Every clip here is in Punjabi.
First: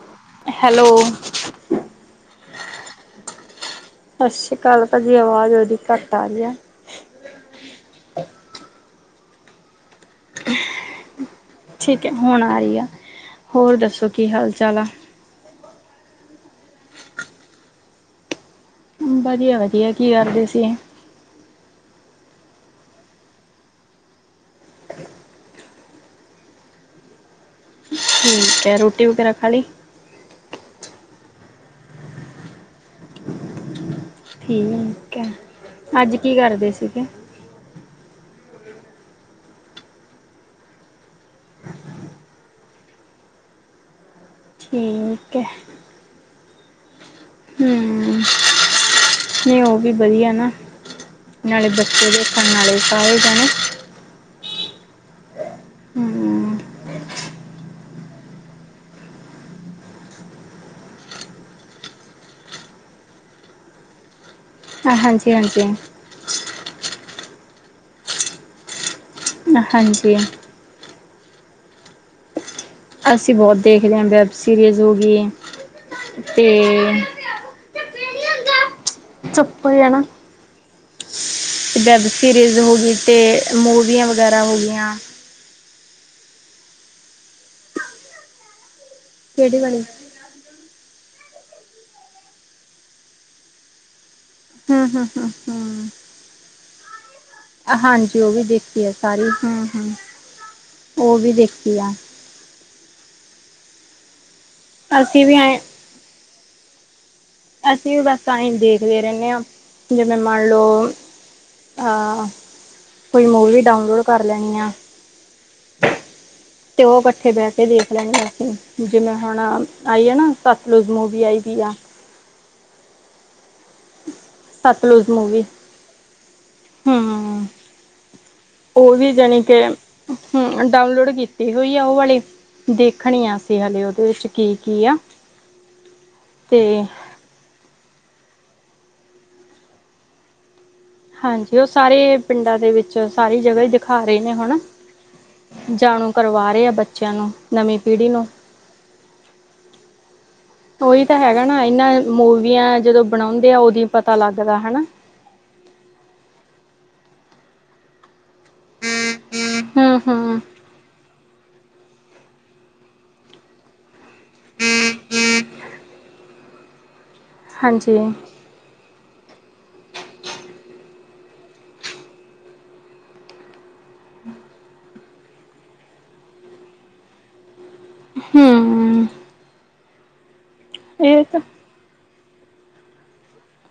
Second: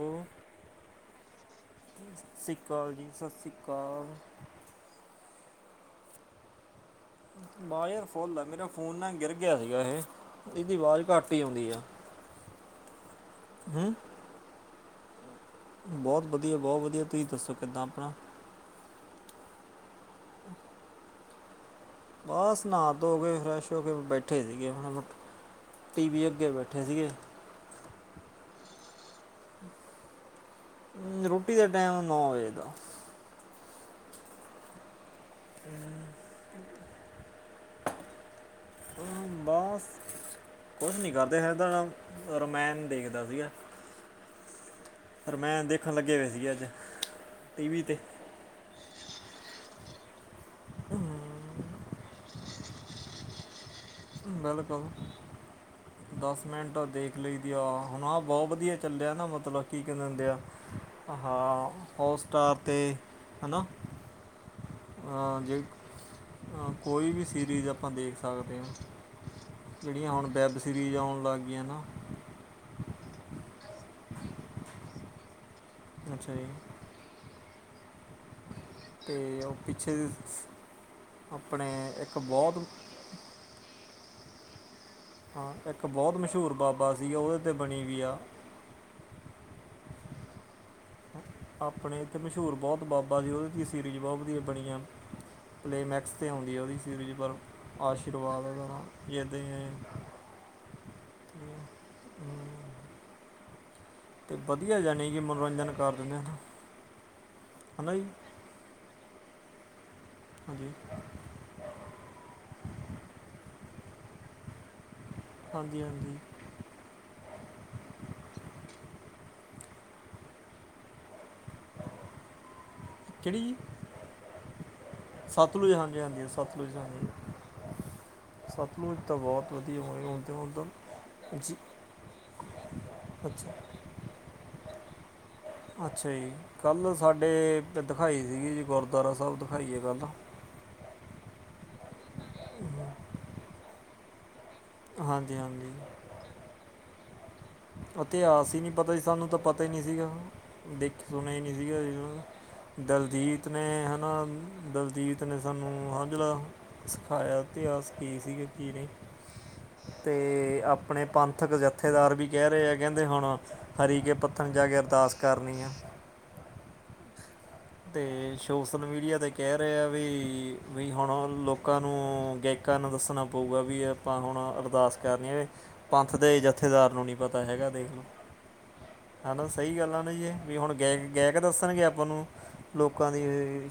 ਹੈਲੋ, ਹੈਲੋ ਸ਼੍ਰੀ ਅਕਾਲ ਜੀ ਸਤਿ ਸ਼੍ਰੀ ਅਕਾਲ ਸਤਿ ਸ਼੍ਰੀ ਅਕਾਲ। ਤੁਹਾਡੀ ਆਵਾਜ਼ ਬੜੀ ਘੱਟ ਆ ਰੀ ਹੈ। ਬਾਜ਼ ਯਅਰ ਫੋਨ ਆ ਮੇਰਾ ਫੋਨ ਨਾ ਗਿਰ ਗਿਆ ਸੀਗਾ ਇਹ, ਇਹਦੀ ਆਵਾਜ਼ ਘੱਟ ਹੀ ਆਉਂਦੀ ਆ। ਠੀਕ ਹੁਣ ਆ ਰਹੀ ਆ, ਹੋਰ ਹੂੰ ਦੱਸੋ ਕੀ ਹਾਲ- ਚਾਲ ਆ? ਬਹੁਤ ਵਧੀਆ- ਬਹੁਤ ਵਧੀਆ ਤੁਸੀਂ ਦੱਸੋ ਕਿੱਦਾਂ ਆਪਣਾ। ਵਧੀਆ, ਵਧੀਆ ਕੀ ਕਰਦੇ ਸੀ। ਬਸ ਨਾਹਾ ਧੋ ਕੇ ਫਰੈਸ਼ ਹੋ ਕੇ ਬੈਠੇ ਸੀਗੇ ਹੁਣੇ। ਟੀ ਵੀ ਅੱਗੇ ਬੈਠੇ ਸੀਗੇ। ਠੀਕ ਹੈ, ਰੋਟੀ ਵਗੈਰਾ ਖਾਲ ਲਈ। ਰੋਟੀ ਦਾ ਟਾਈਮ ਨੌ ਵਜੇ ਦਾ। ਠੀਕ ਹੈ, ਅੱਜ ਕੀ ਕਰਦੇ ਸੀਗੇ। [inaudible] ਬਸ, ਕੁਛ ਨਹੀਂ ਕਰਦੇ ਫ ਤਾਂ ਰਮਾਇਣ ਦੇਖਦਾ ਸੀਗਾ। ਠੀਕ ਹੈ ਰਮਾਇਣ ਦੇਖਣ ਲੱਗੇ ਹੋਏ ਸੀਗੇ ਅੱਜ ਟੀ ਵੀ 'ਤੇ। ਨੇ ਉਹ ਵੀ ਵਧੀਆ ਨਾ ਨਾਲੇ ਬੱਚੇ ਦੇਖਣ ਨਾਲੇ ਸਾਰੇ ਜਾਣੇ। ਬਿਲਕੁਲ ਹਮ ਦਸ ਮਿੰਟ ਦੇਖ ਲਈ ਦੀ ਆ, ਹੁਣ ਆ ਬਹੁਤ ਵਧੀਆ ਚੱਲਿਆ ਨਾ ਮਤਲਬ ਕੀ ਕਹਿੰਦੇ ਹੁੰਦੇ ਆ। ਆਹਾ ਹੋਟਸਟਾਰ 'ਤੇ ਹੈ ਨਾ। ਹਾਂਜੀ ਹਾਂ ਹਾਂਜੀ ਜੇ ਕੋਈ ਵੀ ਸੀਰੀਜ਼ ਆਪਾਂ ਦੇਖ ਸਕਦੇ ਹਾਂ। ਜਿਹੜੀਆਂ ਹਾਂਜੀ ਹੁਣ ਵੈੱਬ ਸੀਰੀਜ਼ ਆਉਣ ਲੱਗ ਗਈਆਂ ਨਾ। ਅਸੀਂ ਬਹੁਤ ਦੇਖਦੇ ਹਾਂ ਵੈੱਬ ਸੀਰੀਜ਼ ਹੋ ਗਈ ਅੱਛਾ ਜੀ ਅਤੇ। ਅਤੇ ਉਹ ਚੱਪਲ ਹੈ ਪਿੱਛੇ ਨਾ ਆਪਣੇ ਇੱਕ ਬਹੁਤ। ਅਤੇ ਮੂਵੀਆਂ ਵਗੈਰਾ ਹੋ ਗਈਆਂ। ਹਾਂ ਇੱਕ ਬਹੁਤ ਮਸ਼ਹੂਰ ਬਾਬਾ ਸੀਗਾ ਉਹਦੇ 'ਤੇ ਬਣੀ ਵੀ ਆ। ਕਿਹੜੀ ਵਾਲੀ ਆਪਣੇ ਇੱਥੇ ਮਸ਼ਹੂਰ ਬਹੁਤ ਬਾਬਾ ਸੀ। ਉਹਦੇ ਤੇ ਹੀ ਸੀਰੀਜ ਬਹੁਤ ਵਧੀਆ। ਬੜੀਆਂ ਹੂੰ, ਹੂੰ, ਹੂੰ, ਹੂੰ ਪਲੇਮੈਕਸ ਤੇ ਆਉਦੀ। ਉਹਦੀ ਸੀਰੀਜ਼ ਪਰ ਹਾਂਜੀ ਉਹ ਵੀ ਆਸ਼ੀਰਵਾਦ ਉਹਦਾ ਨਾਂ। ਦੇਖੀ ਆ ਸਾਰੀ ਹੂੰ ਹੂੰ। [inaudible] ਉਹ ਵੀ ਦੇਖੀ ਆ। ਅਤੇ ਵਧੀਆ ਜਾਣੀ ਕਿ ਅਸੀਂ ਵੀ ਐ ਮਨੋਰੰਜਨ ਕਰ ਦਿੰਦੇ ਹਾਂ। ਅਸੀਂ ਵੀ ਬਸ ਤਾਂ ਹੀ ਦੇਖਦੇ ਰਹਿੰਦੇ ਹਾਂ। ਜਿਵੇਂ ਮੰਨ ਹਾਂਜੀ ਲਓ। ਹਾਂ ਕੋਈ ਮੂਵੀ ਡਾਊਨਲੋਡ ਕਰ ਲੈਣੀ ਆ। ਹਾਂਜੀ ਹਾਂਜੀ ਅਤੇ ਉਹ ਇਕੱਠੇ ਬਹਿ ਕੇ ਦੇਖ ਲੈਣੇ। ਅਸੀਂ ਜਿਵੇਂ ਹੁਣ ਆਈ ਆ ਨਾ। ਸਤਲੁਜ਼ ਮੂਵੀ ਆਈ ਵੀ ਆ। ਕਿਹੜੀ? ਸਤਲੁਜ ਮੂਵੀ ਸਤਲੁਜ ਹਾਂਜੀ, ਹਾਂਜੀ ਸਤਲੁਜ ਹਾਂਜੀ ਹੂੰ ਉਹ ਸਤਲੁਜ ਵੀ ਤਾਂ ਜਾਣੀ ਬਹੁਤ ਕਿ ਵਧੀਆ ਹੋਣੇ ਹੁੰਦੇ ਹੂੰ ਡਾਊਨਲੋਡ ਹੈਂ ਕੀਤੀ ਜੀ ਹੋਈ ਉਹ ਵਾਲੀ ਦੇਖਣੀ ਆ, ਅੱਛਾ ਅਸੀਂ ਹਲੇ ਉਹਦੇ ਵਿੱਚ ਕੀ ਕੀ ਆ। ਅੱਛਾ ਜੀ, ਤੇ ਕੱਲ੍ਹ ਸਾਡੇ ਦਿਖਾਈ ਸੀਗੀ ਜੀ। ਗੁਰਦੁਆਰਾ ਸਾਹਿਬ ਦਿਖਾਈ ਹੈ। ਕੱਲ੍ਹ ਹਾਂਜੀ ਉਹ ਸਾਰੇ ਪਿੰਡਾਂ ਦੇ ਵਿੱਚ ਸਾਰੀ ਜਗ੍ਹਾ ਦਿਖਾ ਰਹੇ ਨੇ ਹੁਣ। ਹਾਂਜੀ ਹਾਂਜੀ ਜਾਣੂ ਕਰਵਾ ਰਹੇ ਆ ਬੱਚਿਆਂ ਨੂੰ। ਨਵੀਂ ਪੀੜ੍ਹੀ ਨੂੰ ਇਤਿਹਾਸ ਹੀ ਨਹੀ ਪਤਾ ਸੀ, ਸਾਨੂੰ ਤਾਂ ਪਤਾ ਹੀ ਨਹੀ ਸੀਗਾ। ਦੇਖ ਉਹੀ ਤਾਂ ਸੁਣਿਆ ਹੀ ਹੈਗਾ ਨਹੀ ਨਾ ਸੀਗਾ ਇਹਨਾਂ ਮੂਵੀਆਂ ਜੀ। ਜਦੋਂ ਦਲਜੀਤ ਬਣਾਉਂਦੇ ਆ ਨੇ ਉਦੋਂ ਹਨਾ ਪਤਾ ਲੱਗਦਾ ਦਲਜੀਤ। ਹਨਾ ਦਿਲਜੀਤ ਨੇ ਸਾਨੂੰ ਆਹ ਜਿਹੜਾ ਸਿਖਾਇਆ ਇਤਿਹਾਸ ਕੀ ਸੀਗੇ। ਜ ਨਹੀਂ ਹੂੰ ਹੂੰ ਤੇ ਆਪਣੇ ਪੰਥਕ ਜਥੇਦਾਰ ਵੀ। ਕਹਿ ਰਹੇ ਆ ਕਹਿੰਦੇ ਹੁਣ, ਹਰੀ ਕੇ ਪੱਤਣ ਜਾ ਕੇ ਅਰਦਾਸ ਕਰਨੀ ਆ। ਹਾਂਜੀ ਤੇ ਸੋਸ਼ਲ ਮੀਡੀਆ ਤੇ ਕਹਿ ਰਹੇ ਆ ਵੀ ਵੀ ਹੁਣ ਲੋਕਾਂ ਨੂੰ ਗੈ ਨੂੰ ਦੱਸਣਾ ਪਊਗਾ, ਵੀ ਆਪਾਂ ਹੁਣ ਅਰਦਾਸ ਕਰਨੀ ਹੈ। ਪੰਥ ਦੇ ਜਥੇਦਾਰ ਨੂੰ ਨੀ ਪਤਾ ਹੈਗਾ ਦੇਖਲੋ, ਹੂੰ ਹੈਨਾ ਸਹੀ ਗੱਲ ਆ ਨਾ ਜੀ ਇਹ ਵੀ ਹੁਣ ਗਾਇਕ ਇਹ ਗਾਇਕ ਤਾਂ ਦੱਸਣਗੇ ਆਪਾਂ ਨੂੰ ਲੋਕਾਂ ਦੀ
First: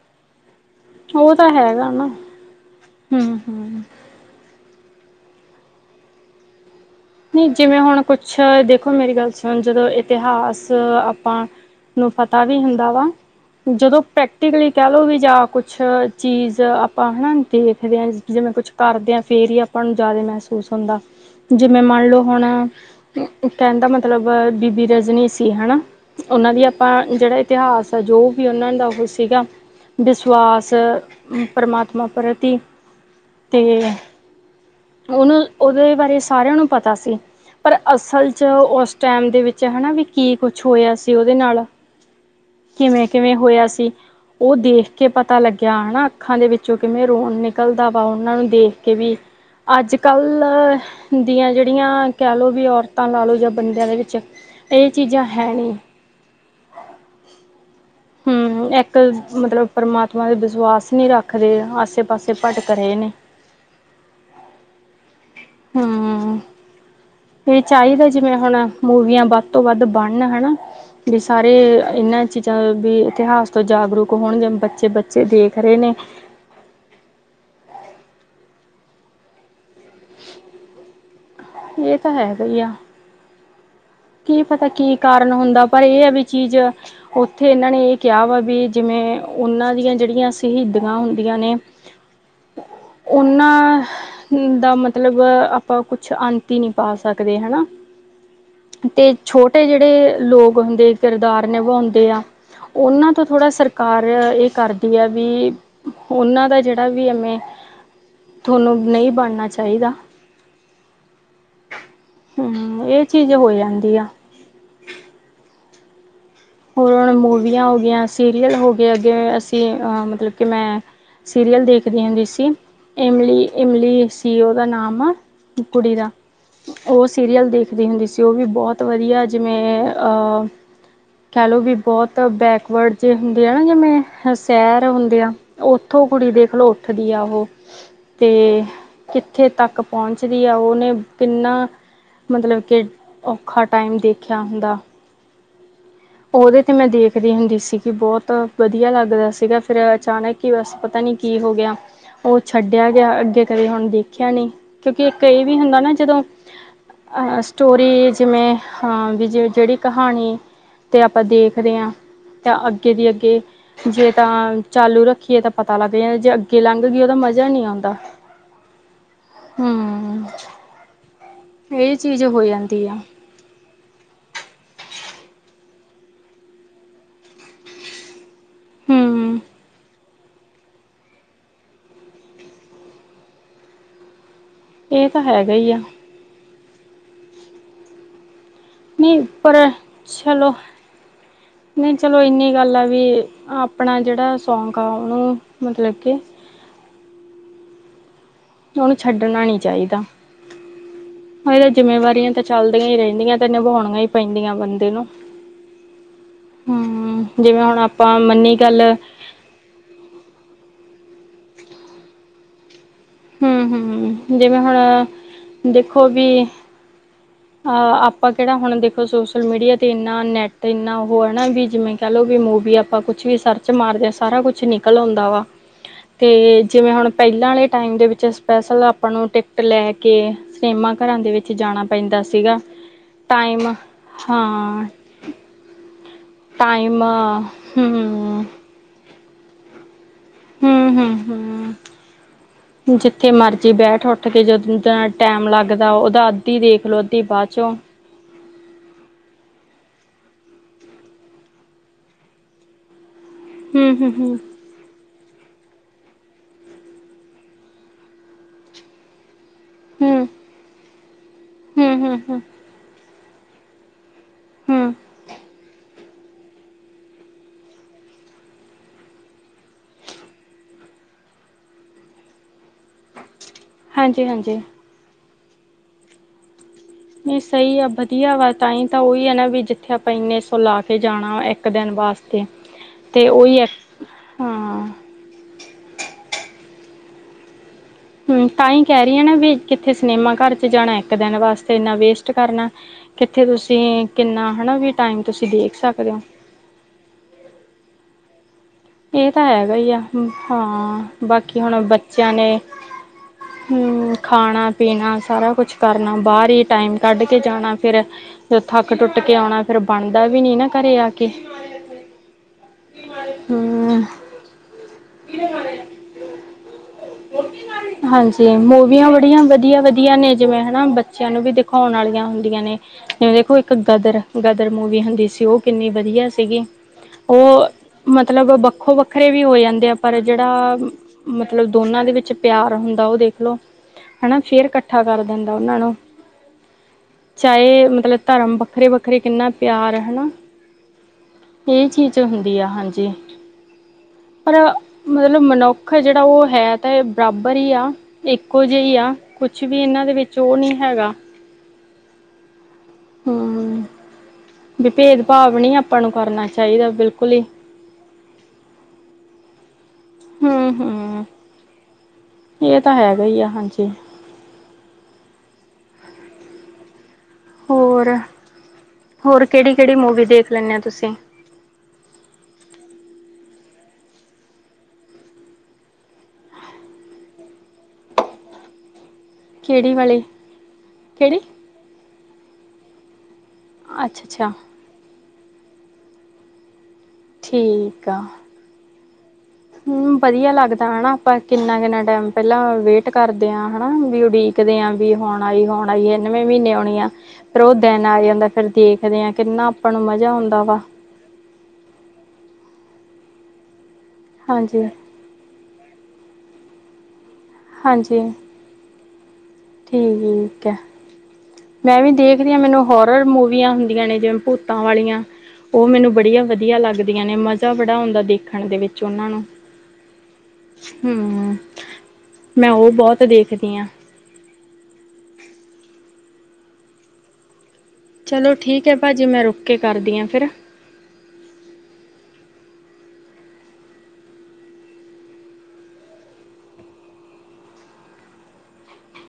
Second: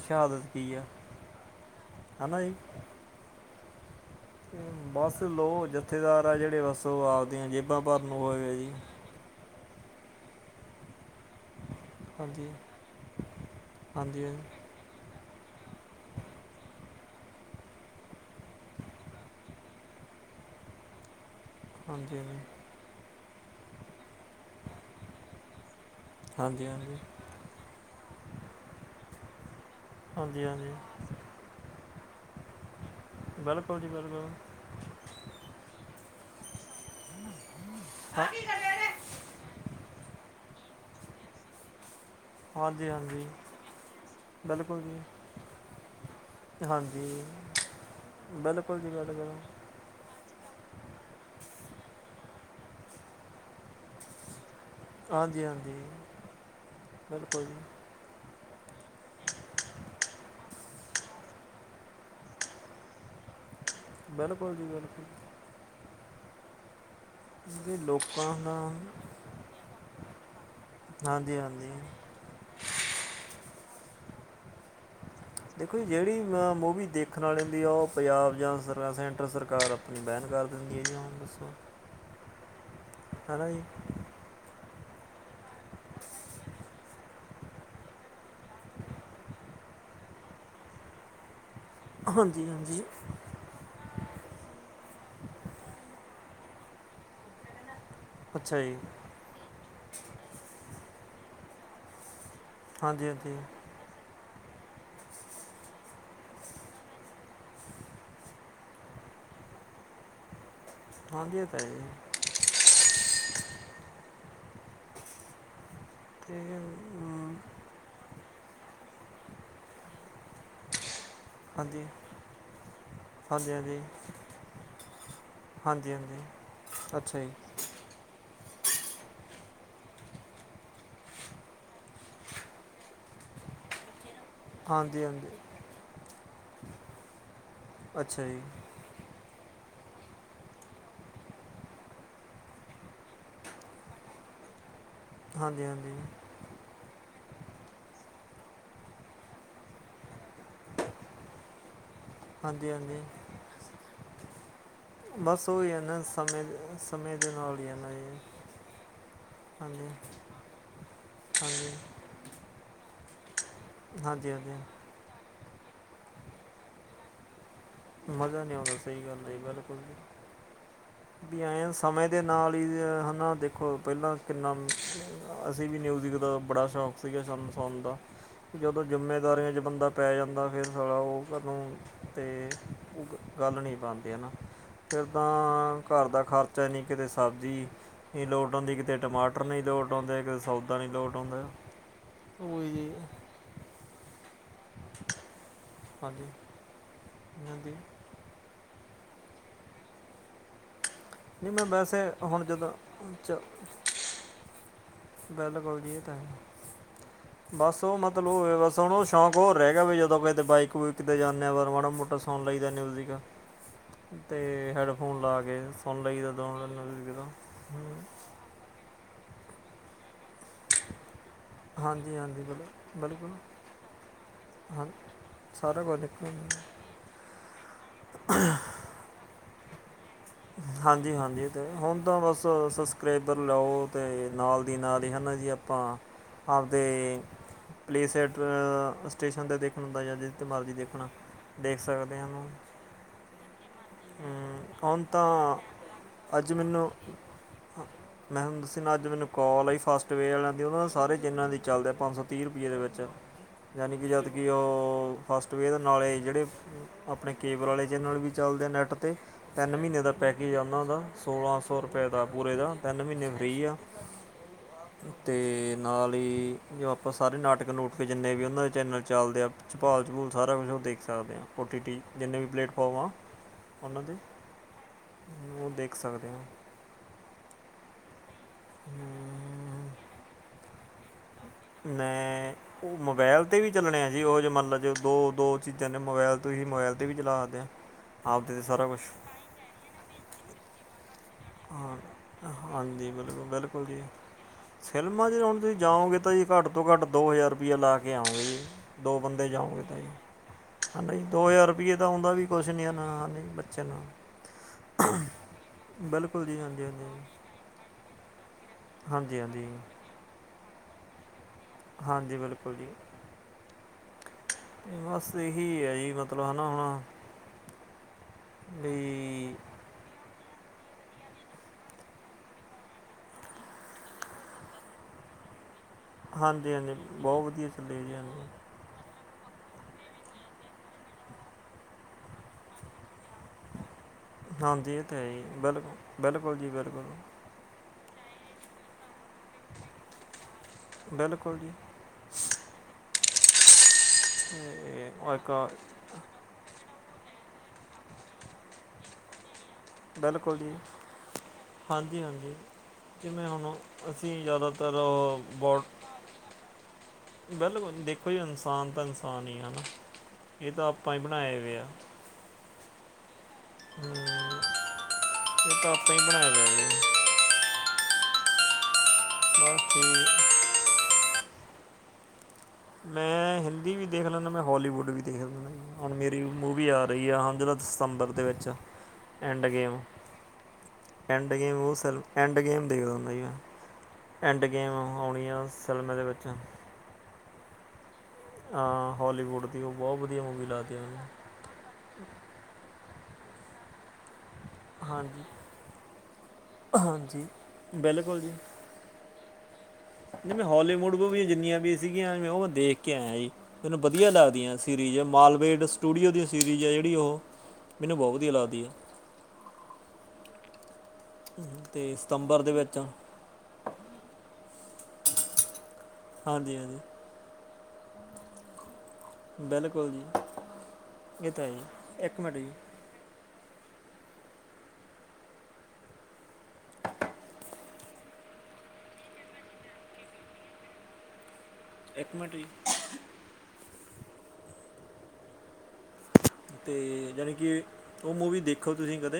ਸ਼ਹਾਦਤ ਕੀ ਆ ਉਹ ਤਾਂ ਹੈਗਾ ਨਾ ਹਨਾ ਜੀ ਹੂ ਹੂ ਬਸ ਲਓ ਜਥੇਦਾਰ ਆ ਜਿਹੜੇ ਬਸ ਉਹ ਆਪਦੀਆਂ ਨਹੀਂ ਜਿਵੇਂ ਜੇਬਾਂ ਹੁਣ ਭਰਨ ਨੂੰ ਕੁਛ ਹੋਏ ਹੋਏ ਆ ਜੀ ਦੇਖੋ ਮੇਰੀ ਗੱਲ ਸਮਝ ਲੋ ਇਤਿਹਾਸ ਆਪਾਂ ਨੂੰ ਪਤਾ ਹਾਂਜੀ ਵੀ ਹੁੰਦਾ ਵਾ ਜਦੋਂ ਹਾਂਜੀ ਪ੍ਰੈਕਟੀਕਲੀ ਕਹਿ ਲਓ ਵੀ ਜਾਂ ਕੁਛ ਚੀਜ਼ ਆਪਾਂ ਹੈ ਨਾ ਦੇਖਦੇ ਹਾਂ ਜਿਵੇਂ ਕੁਛ ਕਰਦੇ ਆਂ ਫਿਰ ਹੀ ਆਪਾਂ ਨੂੰ ਜ਼ਿਆਦਾ ਮਹਿਸੂਸ ਹੁੰਦਾ। ਜਿਵੇਂ ਹਾਂਜੀ ਮੰਨਲਓ ਹਾਂਜੀ ਹੁਣ ਕਹਿਣ ਦਾ ਮਤਲਬ ਬੀਬੀ ਰਜਨੀ ਸੀ, ਹੈਨਾ ਉਹਨਾਂ ਦੀ ਹਾਂਜੀ ਹਾਂਜੀ ਆਪਾਂ ਜਿਹੜਾ ਇਤਿਹਾਸ ਆ ਜੋ ਵੀ ਉਹਨਾਂ ਦਾ ਉਹ ਸੀਗਾ। ਹਾਂਜੀ ਹਾਂਜੀ ਵਿਸ਼ਵਾਸ ਪਰਮਾਤਮਾ ਪ੍ਰਤੀ ਬਿਲਕੁਲ ਜੀ ਤੇ ਬਿਲਕੁਲ ਹੁਣ ਉਹਦੇ ਬਾਰੇ ਸਾਰਿਆਂ ਨੂੰ ਪਤਾ ਸੀ। ਪਰ ਅਸਲ ਚ ਉਸ ਟਾਈਮ ਦੇ ਵਿੱਚ ਹੈਨਾ ਵੀ ਕੀ ਕੁਛ ਹੋਇਆ ਸੀ ਉਹਦੇ ਨਾਲ ਹਾਂਜੀ ਕਿਵੇਂ ਹਾਂਜੀ ਕਿਵੇਂ ਹੋਇਆ ਸੀ। ਉਹ ਬਿਲਕੁਲ ਦੇਖ ਕੇ ਜੀ ਪਤਾ ਲੱਗਿਆ ਹੈਨਾ ਅੱਖਾਂ ਦੇ ਵਿੱਚੋਂ ਕਿਵੇਂ ਹਾਂਜੀ ਰੋਣ ਨਿਕਲਦਾ ਵਾ ਉਹਨਾਂ ਨੂੰ ਦੇਖ ਬਿਲਕੁਲ ਜੀ ਕੇ ਵੀ ਬਿਲਕੁਲ ਅੱਜ ਕੱਲ੍ਹ ਅ ਦੀਆਂ ਜਿਹੜੀਆਂ ਕਹਿ ਲਓ ਵੀ ਔਰਤਾਂ ਲਾ ਲਓ ਜਾਂ ਬੰਦਿਆਂ ਦੇ ਵਿੱਚ ਇਹ ਚੀਜ਼ਾਂ ਹਾਂਜੀ ਹੈ ਹਾਂਜੀ ਨਹੀਂ ਬਿਲਕੁਲ ਜੀ ਹੂ ਇੱਕ ਮਤਲਬ ਪਰਮਾਤਮਾ ਦਾ ਵਿਸ਼ਵਾਸ ਨਹੀਂ ਰੱਖ ਰੇ ਆਸੇ ਪਾਸੇ ਭਟਕ ਰਹੇ ਨੇ ਬਿਲਕੁਲ ਜੀ ਬਿਲਕੁਲ ਹੂ ਇਹ ਜੀ ਚਾਹੀਦਾ ਲੋਕਾਂ ਜਿਵੇਂ ਹੁਣ ਦਾ ਮੂਵੀਆਂ ਵੱਧ ਤੋਂ ਵੱਧ ਬਣਨ ਹੈਨਾ। ਵੀ ਹਾਂਜੀ ਸਾਰੇ ਹਾਂਜੀ ਇਹਨਾਂ ਚੀਜ਼ਾਂ ਵੀ ਇਤਿਹਾਸ ਤੋਂ ਜਾਗਰੂਕ ਹੋਣਗੇ ਬੱਚੇ ਬ ਦੇਖੋ ਜੀ ਜਿਹੜੀ ਮ ਮੂਵੀ ਦੇਖਣ ਵਾਲ ਹੁੰਦੀ ਐ ਉਹ ਪੰਜਾਬ ਜਾਂ ਸਰ ਸੈਂਟਰ ਸਰਕਾਰ ਬੈਨ ਕਰ ਦਿੰਦੀ ਹੈ ਜੀ, ਹੁਣ ਦੱਸੋ ਇਹ ਤਾਂ ਹੈਗਾ ਹੀ ਆ ਹੈ ਨਾ ਜੀ ਕੀ ਪਤਾ ਕੀ ਕਾਰਨ ਹੁੰਦਾ ਪਰ ਇਹ ਹੈ ਵੀ ਚੀਜ਼ ਉੱਥੇ ਇਹਨਾਂ ਨੇ ਇਹ ਕਿਹਾ ਵਾ ਵੀ ਜਿਵੇਂ ਉਹਨਾਂ ਦੀਆਂ ਜਿਹੜੀਆਂ ਸ਼ਹੀਦਾਂ ਹੁੰਦੀਆਂ ਨੇ। ਹਾਂਜੀ ਹਾਂਜੀ ਉਹਨਾਂ ਦਾ ਮਤਲਬ ਆਪਾਂ ਕੁਛ ਅੰਤ ਹੀ ਨਹੀ ਪਾ ਸਕਦੇ ਹੈਨਾ। ਅੱਛਾ ਜੀ ਤੇ ਛੋਟੇ ਜਿਹੜੇ ਲੋਕ ਹੁੰਦੇ ਕਿਰਦਾਰ ਨਿਭਾਉਂਦੇ ਆ। ਹਾਂਜੀ ਉਹਨਾਂ ਤੋਂ ਹਾਂਜੀ ਥੋੜਾ ਸਰ ਸਰਕਾਰ ਇਹ ਕਰਦੀ ਹੈ ਵੀ ਉਹਨਾਂ ਦਾ ਜਿਹੜਾ ਵੀ ਐਵੇਂ ਤੁਹਾਨੂੰ ਨਹੀਂ ਬਣਨਾ ਚਾਹੀਦਾ। ਹਾਂਜੀ ਇਹ ਤਾਂ ਹੈ ਹੀ। ਹੂ ਇਹ ਚੀਜ਼ ਹੋ ਜਾਂਦੀ ਆ ਤੇ ਹੋਰ ਹੁਣ ਅਮ, ਮੂਵੀਆਂ ਹੋ ਗਈਆਂ ਸੀਰੀਅਲ ਹੋ ਗਏ ਅੱਗੇ ਅਸੀਂ ਮਤਲਬ ਕਿ ਮੈਂ ਸੀਰੀਅਲ ਹਾਂਜੀ ਦੇਖਦੀ ਹੁੰਦੀ ਸੀ। ਇਮਲੀ ਹਾਂਜੀ ਹਾਂਜੀ ਇਮਲੀ ਸੀ ਉਹਦਾ ਨਾਮ ਆ ਹਾਂਜੀ ਕੁੜੀ ਦਾ ਹਾਂਜੀ ਉਹ ਅੱਛਾ ਜੀ ਸੀਰੀਅਲ ਦੇਖ ਦੀ ਹੁੰਦੀ ਸੀ ਉਹ ਵੀ ਬਹੁਤ ਵਧੀਆ ਜਿਵੇਂ ਅ ਕਹਿਲਓ ਵੀ ਬਹੁਤ ਬੈਕਵਰਡ ਜ ਹੁੰਦੇ ਆ ਨਾ ਜਿਵੇਂ ਸੈਰ ਹਾਂਜੀ ਹੁੰਦੇ ਹਾਂਜੀ ਆ। ਉੱਥੋਂ ਕੁੜੀ ਦੇਖਲੋ ਉੱਠਦੀ ਆ ਉਹ ਅੱਛਾ ਤੇ ਜੀ ਕਿੱਥੇ ਤੱਕ ਪਹੁੰਚਦੀ ਹੈ ਉਹਨੇ ਕਿੰਨਾ ਮਤਲਬ ਕੇ ਔਖਾ ਟਾਈਮ ਦੇਖਿਆ ਹੁੰਦਾ। ਹਾਂਜੀ, ਹਾਂਜੀ। ਉਹਦੇ ਤੇ ਮੈਂ ਦੇਖਦੀ ਹੁੰਦੀ ਸੀਗੀ ਬਹੁਤ ਵਧੀਆ ਲੱਗ ਰਿਹਾ ਸੀਗਾ ਫਿਰ ਅਚਾਨਕ ਕਿ ਬਸ ਪਤਾ ਨੀ ਕੀ ਹੋ ਗਿਆ। ਉਹ ਹਾਂਜੀ ਛੱਡਿਆ ਹਾਂਜੀ ਗਿਆ ਅੱਗੇ ਕਦੇ ਹੁਣ ਦੇਖਿਆ ਨਹੀਂ। ਕਿਉਂਕਿ ਇੱਕ ਇਹ ਬਸ ਵੀ ਉਹ ਹੀ ਹੁੰਦਾ ਹੈ ਨਾ ਜਦੋਂ ਸਮੇਂ ਸਮੇਂ ਦੇ ਅ ਨਾਲ ਹੀ ਹੈ ਨਾ ਸਟੋਰੀ ਜੀ ਜਿਵੇਂ ਹਾਂ ਵਿ ਜੇ ਜਿਹੜੀ ਹਾਂਜੀ ਕਹਾਣੀ ਤੇ ਆਪਾਂ ਦੇਖ ਹਾਂਜੀ ਰਹੇ ਹਾਂ ਤਾਂ ਅੱਗੇ ਦੇ ਅੱਗੇ ਜੇ ਤਾਂ ਹਾਂਜੀ ਹਾਂਜੀ ਚਾਲੂ ਰੱਖੀਏ ਤਾਂ ਪਤਾ ਲੱਗ ਜਾਏ ਜੇ ਅੱਗੇ ਲੰਘ ਗਈ ਤਾਂ ਉਹਦਾ ਮਜ਼ਾ ਨਹੀਂ ਆਂਦਾ। ਮਜ਼ਾ ਨਹੀਂ ਆਉਂਦਾ ਸਹੀ ਗੱਲ ਹੇ ਜੀ ਬਿਲਕੁਲ ਜ ਵੀ ਅਨ ਆ ਇਹ ਸਮੇਂ ਦੇ ਚੀਜ਼ ਹੋ ਨਾਲ ਹੀ ਜਾਂਦੀ ਆ ਹਨਾਂ ਦੇਖੋ। ਦੇਖੋ ਪਹਿਲਾਂ ਕਿੰਨਾ ਅਸੀਂ ਵੀ ਮਿਊਜ਼ਿਕ ਦਾ ਬੜਾ ਸ਼ੌਕ ਸੀਗਾ ਸ਼ਾਨੂੰ ਸੁਨਣ ਦਾ। ਜਦੋਂ ਹੂੰ ਜਿੰਮੇਦਾਰੀਆਂ ਚ ਬੰਦਾ ਪੈ ਜਾਂਦਾ ਫਿਰ ਸਾਲਾ ਉਹ ਕਾਹਨੂੰ ਅਤੇ ਗੱਲ ਨਹੀਂ ਪਾਉਂਦੇ ਹੈ ਨਾ। ਫਿਰ ਇਹ ਹੈਗਾ ਹੀ ਆ ਤਾਂ ਘਰ ਦਾ ਖ਼ਰਚਾ ਹੀ ਨਹੀਂ ਕਿਤੇ ਸਬਜ਼ੀ ਨਹੀਂ ਲੋਟ ਆਉਂਦੀ ਕਿਤੇ ਨਹੀਂ ਟਮਾਟਰ ਪਰ ਲੋਟ ਆਉਂਦੇ ਕਿਤੇ ਚਲੋ ਸੌਦਾ ਨਹੀਂ ਲੋਟ ਆਉਂਦਾ ਨਹੀਂ ਚਲੋ ਇਹਨੀ ਉਹੀ ਗੱਲ ਆ ਜੀ ਵੀ ਆਪ ਆਪਣਾ ਜਿਹੜਾ ਸੌਂਕ ਆ ਉਹਨੂੰ ਮਤਲਬ ਕਿ ਹਾਂਜੀ ਇਹਨਾਂ ਦੇ ਉਹਨੂੰ ਛੱਡਣਾ ਨਹੀ ਚਾਹੀਦਾ। ਨਹੀਂ ਇਹ ਮੈਂ ਤਾਂ ਵੈਸੇ ਜਿੰਮੇਵਾਰੀਆਂ ਤਾਂ ਹੁਣ ਜਦੋਂ ਚੱਲਦੀਆਂ ਹੀ ਰਹਿੰਦੀਆਂ ਚ ਤੇ ਨਿਭਾਉਣੀਆਂ ਹੀ ਪੈਂਦੀਆਂ ਬੰਦੇ ਨੂੰ। ਬਿਲਕੁਲ ਜੀ ਇਹ ਤਾਂ ਹੂੰ, ਜਿਵੇਂ ਹੁਣ ਬਸ ਉਹ ਆਪਾਂ ਮਤਲਬ ਹੋਵੇ ਮੰਨੀ ਉਹ ਗੱਲ ਸੁਣੋ ਤਾਂ ਉਹ ਰਹਿ ਗਿਆ ਵੀ ਜਦੋਂ ਕਿਤੇ ਬਾਈਕ ਬੁਕ 'ਤੇ ਜਾਂਦੇ ਹਾਂ ਪਰ ਮਾੜਾ ਮੋਟਾ ਸੁਣ ਲਈ ਦਾ ਮਿਊਜਿਕ। ਹੂੰ-ਹੂੰ, ਤੇ ਜਿਵੇਂ ਹੈਡਫੋਨ ਲਾ ਕੇ ਹੁਣ ਸੁਣ ਦੇਖੋ ਲਈ ਤਾਂ ਵੀ ਦੋ ਮਿੰਟ ਮਿਊਜਿਕ। ਅ ਆਪਾਂ ਕਿਹੜਾ ਹੁਣ ਦੇਖੋ ਸੋਸ਼ਲ ਮੀਡੀਆ ਤੇ ਇੰਨਾ ਨੈਟ ਤੇ ਇੰਨਾ ਉਹ ਹੈ ਨਾ ਵੀ ਜਿਵੇਂ ਕਹਿ ਹਾਂਜੀ ਲਓ ਵੀ ਹਾਂਜੀ ਬਿਲ- ਮੂਵੀ ਆਪਾਂ ਕੁਛ ਬਿਲਕੁਲ ਵੀ ਸਰਚ ਮਾਰਦੇ ਸਾਰਾ ਕੁਛ ਹਾਂ ਨਿਕਲ ਆਉਂਦਾ ਵਾ। ਸਾਰਾ ਕੁਝ ਨਿਕਲ ਤੇ ਆਉਂਦਾ ਜਿਵੇਂ ਹੁਣ ਪਹਿਲਾਂ ਵਾਲੇ ਟਾਈਮ ਦੇ ਵਿੱਚ ਸਪੈਸ਼ਲ ਆਪਾਂ ਨੂੰ ਟਿਕਟ ਲੈ ਕੇ ਸਿਨੇਮਾ ਹਾਂਜੀ, ਘਰਾਂ ਦੇ ਹਾਂਜੀ ਵਿੱਚ ਅਤੇ ਜਾਣਾ ਹੁਣ ਤਾਂ ਪੈਂਦਾ ਬਸ ਸੀਗਾ ਸਬਸਕ੍ਰਾਈਬਰ ਟਾਈਮ ਲਓ ਅਤੇ ਨਾਲ ਦੀ ਹਾਂ ਨਾਲ ਹੀ ਹੈ ਨਾ ਜੀ ਆਪ ਆਪਾਂ ਟਾਈਮ ਆਪਦੇ ਹੂੰ, ਪਲੇਸੈਟਰ ਸਟੇਸ਼ਨ 'ਤੇ ਦੇਖਣ ਹੁੰਦਾ ਜਾਂ ਜੇ ਹਮ ਹਮ ਹਮ ਜਿੱਥੇ ਮਰਜੀ ਬੈਠ ਉੱਠ ਕੇ ਹਮ, ਜਦੋਂ ਦਾ ਹੁਣ ਟੈਮ ਤਾਂ ਲੱਗਦਾ ਉਹਦਾ ਅੱਜ ਅੱਧੀ ਦੇਖ ਮੈਨੂੰ ਲਓ ਅੱਧੀ ਬਾਅਦ ਚੋਂ ਮੈਂ ਹੁਣ ਦੱਸ ਨਾ ਅੱਜ ਮੈਨੂੰ ਕਾਲ ਆਈ ਫਾਸਟਵੇ ਵਾਲਿਆਂ ਦੀ ਉਹ ਸਾਰੇ ਜਿੰਨਾਂ ਦੀ ਚੈਨਲ ਚੱਲਦੇ ਪੰਜ ਸੌ ਤੀਹ ਰੁਪਈਏ ਦੇ ਵਿੱਚ ਹੂੰ ਯਾਨੀ ਕਿ ਹੂੰ ਜਦ ਹੂੰ ਕਿ ਉਹ ਫਾਸਟ ਵੇਅ ਦੇ ਨਾਲੇ ਜਿਹੜੇ ਆਪਣੇ ਕੇਬਲ ਵਾਲੇ ਚੈਨਲ ਵੀ ਚੱਲਦੇ ਆ ਨੈੱਟ 'ਤੇ ਤਿੰਨ ਮਹੀਨੇ ਦਾ ਹੂੰ ਪੈਕੇਜ ਆ ਉਹਨਾਂ ਦਾ ਸੋਲਾਂ ਸੌ ਹੂੰ ਰੁਪਏ ਹੂੰ ਦਾ ਹੂੰ ਪੂਰੇ ਦਾ ਤਿੰਨ ਮਹੀਨੇ ਫ੍ਰਰੀ ਆ। ਹੂੰ ਤੇ ਨਾਲ ਹੀ ਜੋ ਆਪਾਂ ਸਾਰੇ ਨਾਟਕ ਨੂਟਕ ਜਿੰਨੇ ਵੀ ਉਹਨਾਂ ਦੇ ਚੈਨਲ ਚੱਲਦੇ ਆ ਚੋਪਾਲ ਚਪੂਲ ਸਾਰਾ ਕੁਛ ਉਹ ਦੇਖ ਸਕਦੇ ਹਾਂ ਓ ਟੀ ਟੀ। ਜਿੰਨੇ ਵੀ ਪਲੇੈਟਫੋਰਮ ਆ। ਉਹਨਾਂ ਦੇ ਹਾਂਜੀ, ਹਾਂਜੀ। ਉਹ ਦੇਖ ਸਕਦੇ ਆ। ਨਹੀਂ ਸਹੀ ਆ ਵਧੀਆ ਵਾ ਤਾਂਹੀ ਤਾਂ ਉਹੀ ਆ ਨਾ ਵੀ ਹਮ, ਜਿੱਥੇ ਆਪਾਂ ਇੰਨੇ ਸੋ ਲਾ ਕੇ ਜਾਣਾ ਵਾ। ਮੈਂ, ਉਹ ਮੋਬਾਇਲ 'ਤੇ ਵੀ ਚਲਣੇ ਇੱਕ ਆ? ਜੀ ਉਹ ਜਮਾਨਾ ਹਾਂ ਜੇ ਦੋ, ਦੋ ਚੀਜ਼ਾਂ ਨੇ ਮੋਬਾਇਲ ਤੋਂ ਹੀਂ ਮੋਬਾਇਲ ਤੇ ਵੀ ਚਲਾਦੇ ਹਾਂ। ਹਮ ਤਾਂ ਹੀ ਕਹਿ ਰਹੀ ਹ ਨਾ ਵੀ ਕਿੱਥੇ ਸਿਨੇਮਾ ਘਰ ਚ ਜਾਣਾ ਇੱਕ ਦਿਨ ਬਸ ਕਿੰਨਾ ਹਾਂ ਵੇਸਟ ਕਰਨਾ ਹਾਂਜੀ ਬਿਲਕੁਲ ਕਿੱਥੇ ਬਿਲਕੁਲ ਜੀ ਤੁਸੀਂ ਕਿੰਨਾ ਹੈ ਨਾ ਵੀ ਟਾਇਮ ਤੁਸੀਂ ਦੇਖ ਸਕਦੇ ਹੋ। ਘੱਟੋ ਘੱਟ ਦੋ ਹਜ਼ਾਰ ਰੁਪਇਆ ਲਾ ਕੇ ਆਉਂਗੇ ਜੀ। ਦੋ ਇਹ ਤਾਂ ਬੰਦੇ ਹੈਗਾ ਜਾਉਂਗੇ ਹੀ ਤਾਂ, ਆ ਜੀ ਹਾਂ ਨਾ ਜੀ ਦੋ ਬਾਕੀ ਹਜ਼ਾਰ ਹੁਣ ਰੁਪਈਏ ਤਾਂ ਆਉਂਦਾ ਬੱਚਿਆਂ ਵੀ ਨੇ ਕੁਛ ਨਹੀਂ ਹੈ ਨਾ, ਹਾਂਜੀ ਜੀ ਬੱਚੇ ਨਾ ਹਮ ਖਾਣਾ ਪੀਣਾ ਸਾਰਾ ਕੁਛ ਕਰਨਾ, ਬਿਲਕੁਲ ਬਾਹਰ ਜੀ ਹੀ ਹਾਂਜੀ ਟਾਈਮ ਹਾਂਜੀ ਕੱਢ ਕੇ ਜਾਣਾ। ਫਿਰ ਥੱਕ ਟੁੱਟ ਕੇ ਹਾਂਜੀ ਆਉਣਾ, ਹਾਂਜੀ ਫੇਰ ਬਣਦਾ ਵੀ ਨੀ ਨਾ ਘਰੇ ਆ ਕੇ ਹਾਂਜੀ, ਬਿਲਕੁਲ ਜੀ ਹਮ ਬਸ ਇਹੀ ਹੈ ਜੀ, ਮਤਲਬ ਹੈ ਨਾ ਹੁਣ। ਹਾਂਜੀ, ਮੂਵੀਆਂ ਬ ਬੜੀਆਂ ਵੀ ਵਧੀਆ ਵਧੀਆ ਨੇ ਜਿਵੇਂ ਹੈ ਨਾ, ਬੱਚਿਆਂ ਨੂੰ ਵੀ ਦਿਖਾਉਣ ਵਾਲੀਆਂ ਹੁੰਦੀਆਂ ਨੇ। ਜਿਵੇਂ ਦੇਖੋ ਇੱਕ ਗਦਰ, ਗਦਰ ਮੂਵੀ ਹੁੰਦੀ ਸੀ ਉਹ ਕਿੰਨੀ ਵਧੀਆ ਸੀਗੀ। ਹਾਂਜੀ ਹਾਂਜੀ ਬਹੁਤ ਉਹ ਵਧੀਆ ਚੱਲੇ ਜੀ ਹਾਂਜੀ ਮਤਲਬ ਵੱਖੋ ਵੱਖਰੇ ਵੀ ਹੋ ਜਾਂਦੇ ਆ ਪਰ ਜਿਹੜਾ, ਮਤਲਬ ਦੋਨਾਂ ਦੇ ਵਿੱਚ ਪਿਆਰ ਹੁੰਦਾ ਉਹ ਦੇਖਲਓ। ਹਨਾ, ਫੇਰ ਹਾਂਜੀ ਇਕੱਠਾ ਇਹ ਤਾਂ ਕਰ ਹੈ ਜੀ ਦਿੰਦਾ ਉਹਨਾਂ ਨੂੰ ਬਿਲਕੁਲ ਬਿਲਕੁਲ ਜੀ ਬਿਲਕੁਲ ਚਾਹੇ ਮਤਲਬ ਧਰਮ ਵੱਖਰੇ ਵੱਖਰੇ ਕਿੰਨਾ ਪਿਆਰ ਹੈ ਨਾ, ਬਿਲਕੁਲ ਜੀ ਇਹ ਚੀਜ਼ ਹੁੰਦੀ ਆ। ਹਾਂਜੀ, ਪਰ ਤੇ ਉਹ ਮਤਲਬ ਇੱਕ ਮਨੁੱਖ ਜਿਹੜਾ ਉਹ ਹੈ ਤਾਂ ਇਹ ਬਰਾਬਰ ਹੀ ਆ, ਇੱਕੋ ਜਿ ਹੀ ਆ ਕੁਛ ਕੁਛ ਵੀ ਇਹਨਾਂ ਦੇ ਵਿੱਚ ਉਹ ਬਿਲਕੁਲ ਨਹੀਂ ਜੀ ਹੈਗਾ। ਹਾਂਜੀ ਹਾਂਜੀ, ਜਿਵੇਂ ਹੁਣ ਹਮ ਅਸੀਂ ਵੀ ਜ਼ਿਆਦਾਤਰ ਭੇਦ ਭਾਵ ਬੋ ਨਹੀਂ ਆਪਾਂ ਨੂੰ ਕਰਨਾ ਚਾਹੀਦਾ। ਬਿਲਕੁਲ ਹੀ ਬਿਲਕੁਲ ਦੇਖੋ ਜੀ, ਇਨਸਾਨ ਤਾਂ ਇਨਸਾਨ ਹੀ ਹੈ ਨਾ। ਹਮ ਇਹ ਤਾਂ ਆਪਾਂ ਹੀ ਹਮ ਬਣਾਏਆ ਹੋ ਆ। ਇਹ ਤਾਂ ਹੈਗਾ ਹੀ ਆ, ਹਾਂਜੀ। ਅਪਾ ਹੀ ਬਣਾਏ ਲੈਂਦੇ। ਹੋਰ, ਹੋਰ ਕਿਹੜੀ ਬਸ ਕਿਹੜੀ ਮੂਵੀ ਠੀਕ ਦੇਖ ਲੈਂਦੇ ਹੋ ਤੁਸੀਂ? ਮੈਂ ਹਿੰਦੀ ਵੀ ਦੇਖ ਲੈਂਦਾ, ਮੈਂ ਹੋਲੀਵੁੱਡ ਵੀ ਦੇਖ ਲੈਂਦਾ। ਹੁਣ ਮੇਰੀ ਮੂਵੀ ਆ ਰਹੀ ਆ ਹੁਣ ਜਿਹਦਾ ਸਤੰਬਰ ਦੇ ਵਿੱਚ ਐਂਡ ਕਿਹੜੀ ਗੇਮ, ਵਾਲੀ ਕਿਹੜੀ ਐਂਡ ਗੇਮ ਉਹ ਐਂਡ ਗੇਮ ਦੇਖਦਾ ਹੁੰਦਾ ਜੀ ਮੈਂ ਅੱਛਾ- ਅੱਛਾ। ਐਂਡ ਗੇਮ ਆਉਣੀਆਂ ਸਿਨਮੇ ਦੇ ਵਿੱਚ ਠੀਕ ਆ। ਹੋਲੀਵੁੱਡ ਹਮ, ਵਧੀਆ ਲੱਗਦਾ ਹਨਾ ਆਪਾਂ ਕਿੰਨਾ ਕਿੰਨਾ ਟਾਈਮ ਪਹਿਲਾਂ ਵੇਟ ਕਰਦੇ ਹਾਂ ਹੈ ਨਾ, ਵੀ ਉਡੀਕਦੇ ਆਂ ਵੀ ਹੁਣ ਹਾਂਜੀ ਆਈ ਹੁਣ ਏ ਨਵੇਂ ਮਹੀਨੇ ਆਉਣੀ ਆ, ਹਾਂਜੀ ਫਿਰ ਉਹ ਦਿਨ ਆ ਬਿਲਕੁਲ ਜਾਂਦਾ ਫੇਰ ਦੇਖਦੇ ਆਾਂ ਕਿੰਨਾ ਨੂੰ ਮਜ਼ਾ ਆਉਂਦਾ ਜਿਵੇਂ ਵਾ ਹੋਲੀਮੁੱਡ ਵ ਵੀ ਜਿੰਨੀਆਂ ਵੀ ਸੀਗੀਆਂ ਮੈਂ ਉਹ ਦੇਖ ਕੇ ਆਇਆ ਜੀ, ਮੈਨੂੰ ਵਧੀਆ ਲੱਗਦੀਆਂ ਹਾਂਜੀ ਸੀਰੀਜ ਮਾਲਵੇ ਸਟੂਡੀਓ ਦੀਆਂ ਸੀਰੀਜ਼ ਆ ਜਿਹੜੀ ਉਹ, ਮੈਨੂੰ ਹਾਂਜੀ ਬਹੁਤ ਵਧੀਆ ਲੱਗਦੀ ਹੈ। ਠੀਕ ਕ ਹੈ ਮੈਂ ਵੀ ਤੇ ਦੇਖਦੀ ਹਾਂ, ਸਤੰਬਰ ਦੇ ਮੈਨੂੰ ਵਿੱਚ ਹੋਰਰ ਮੂਵੀਆਂ ਵਧੀਆ ਨੇ ਜਿਵੇਂ ਭੂਤਾਂ ਵਾਲੀਆਂ, ਉਹ ਮੈਨੂੰ ਬੜੀਆ ਹਾਂਜੀ ਵਧੀਆ ਹਾਂਜੀ ਲੱਗਦੀ। ਮਜ਼ਾ ਬੜਾ ਆਉਂਦਾ ਦੇਖਣ ਦੇ ਵਿੱਚ ਉਹਨਾਂ ਨੂੰ ਬਿਲਕੁਲ ਜੀ ਇਹ ਹਮ, ਤਾਂ ਹੈ ਜੀ ਇੱਕ ਮਿੰਟ ਜੀ ਮੈਂ ਉਹ ਬਹੁਤ ਦੇਖਦੀ ਹਾਂ। ਚਲੋ ਠੀਕ ਹੈ ਭਾਜੀ, ਮੈਂ ਰੁਕ ਕੇ ਕਰਦੀ ਹਾਂ ਫਿਰ। ਇੱਕ ਮਿੰਟ ਜੀ, ਅਤੇ ਜਾਣੀ ਕਿ, ਉਹ ਮੂਵੀ ਦੇਖੋ ਤੁਸੀਂ ਕਦੇ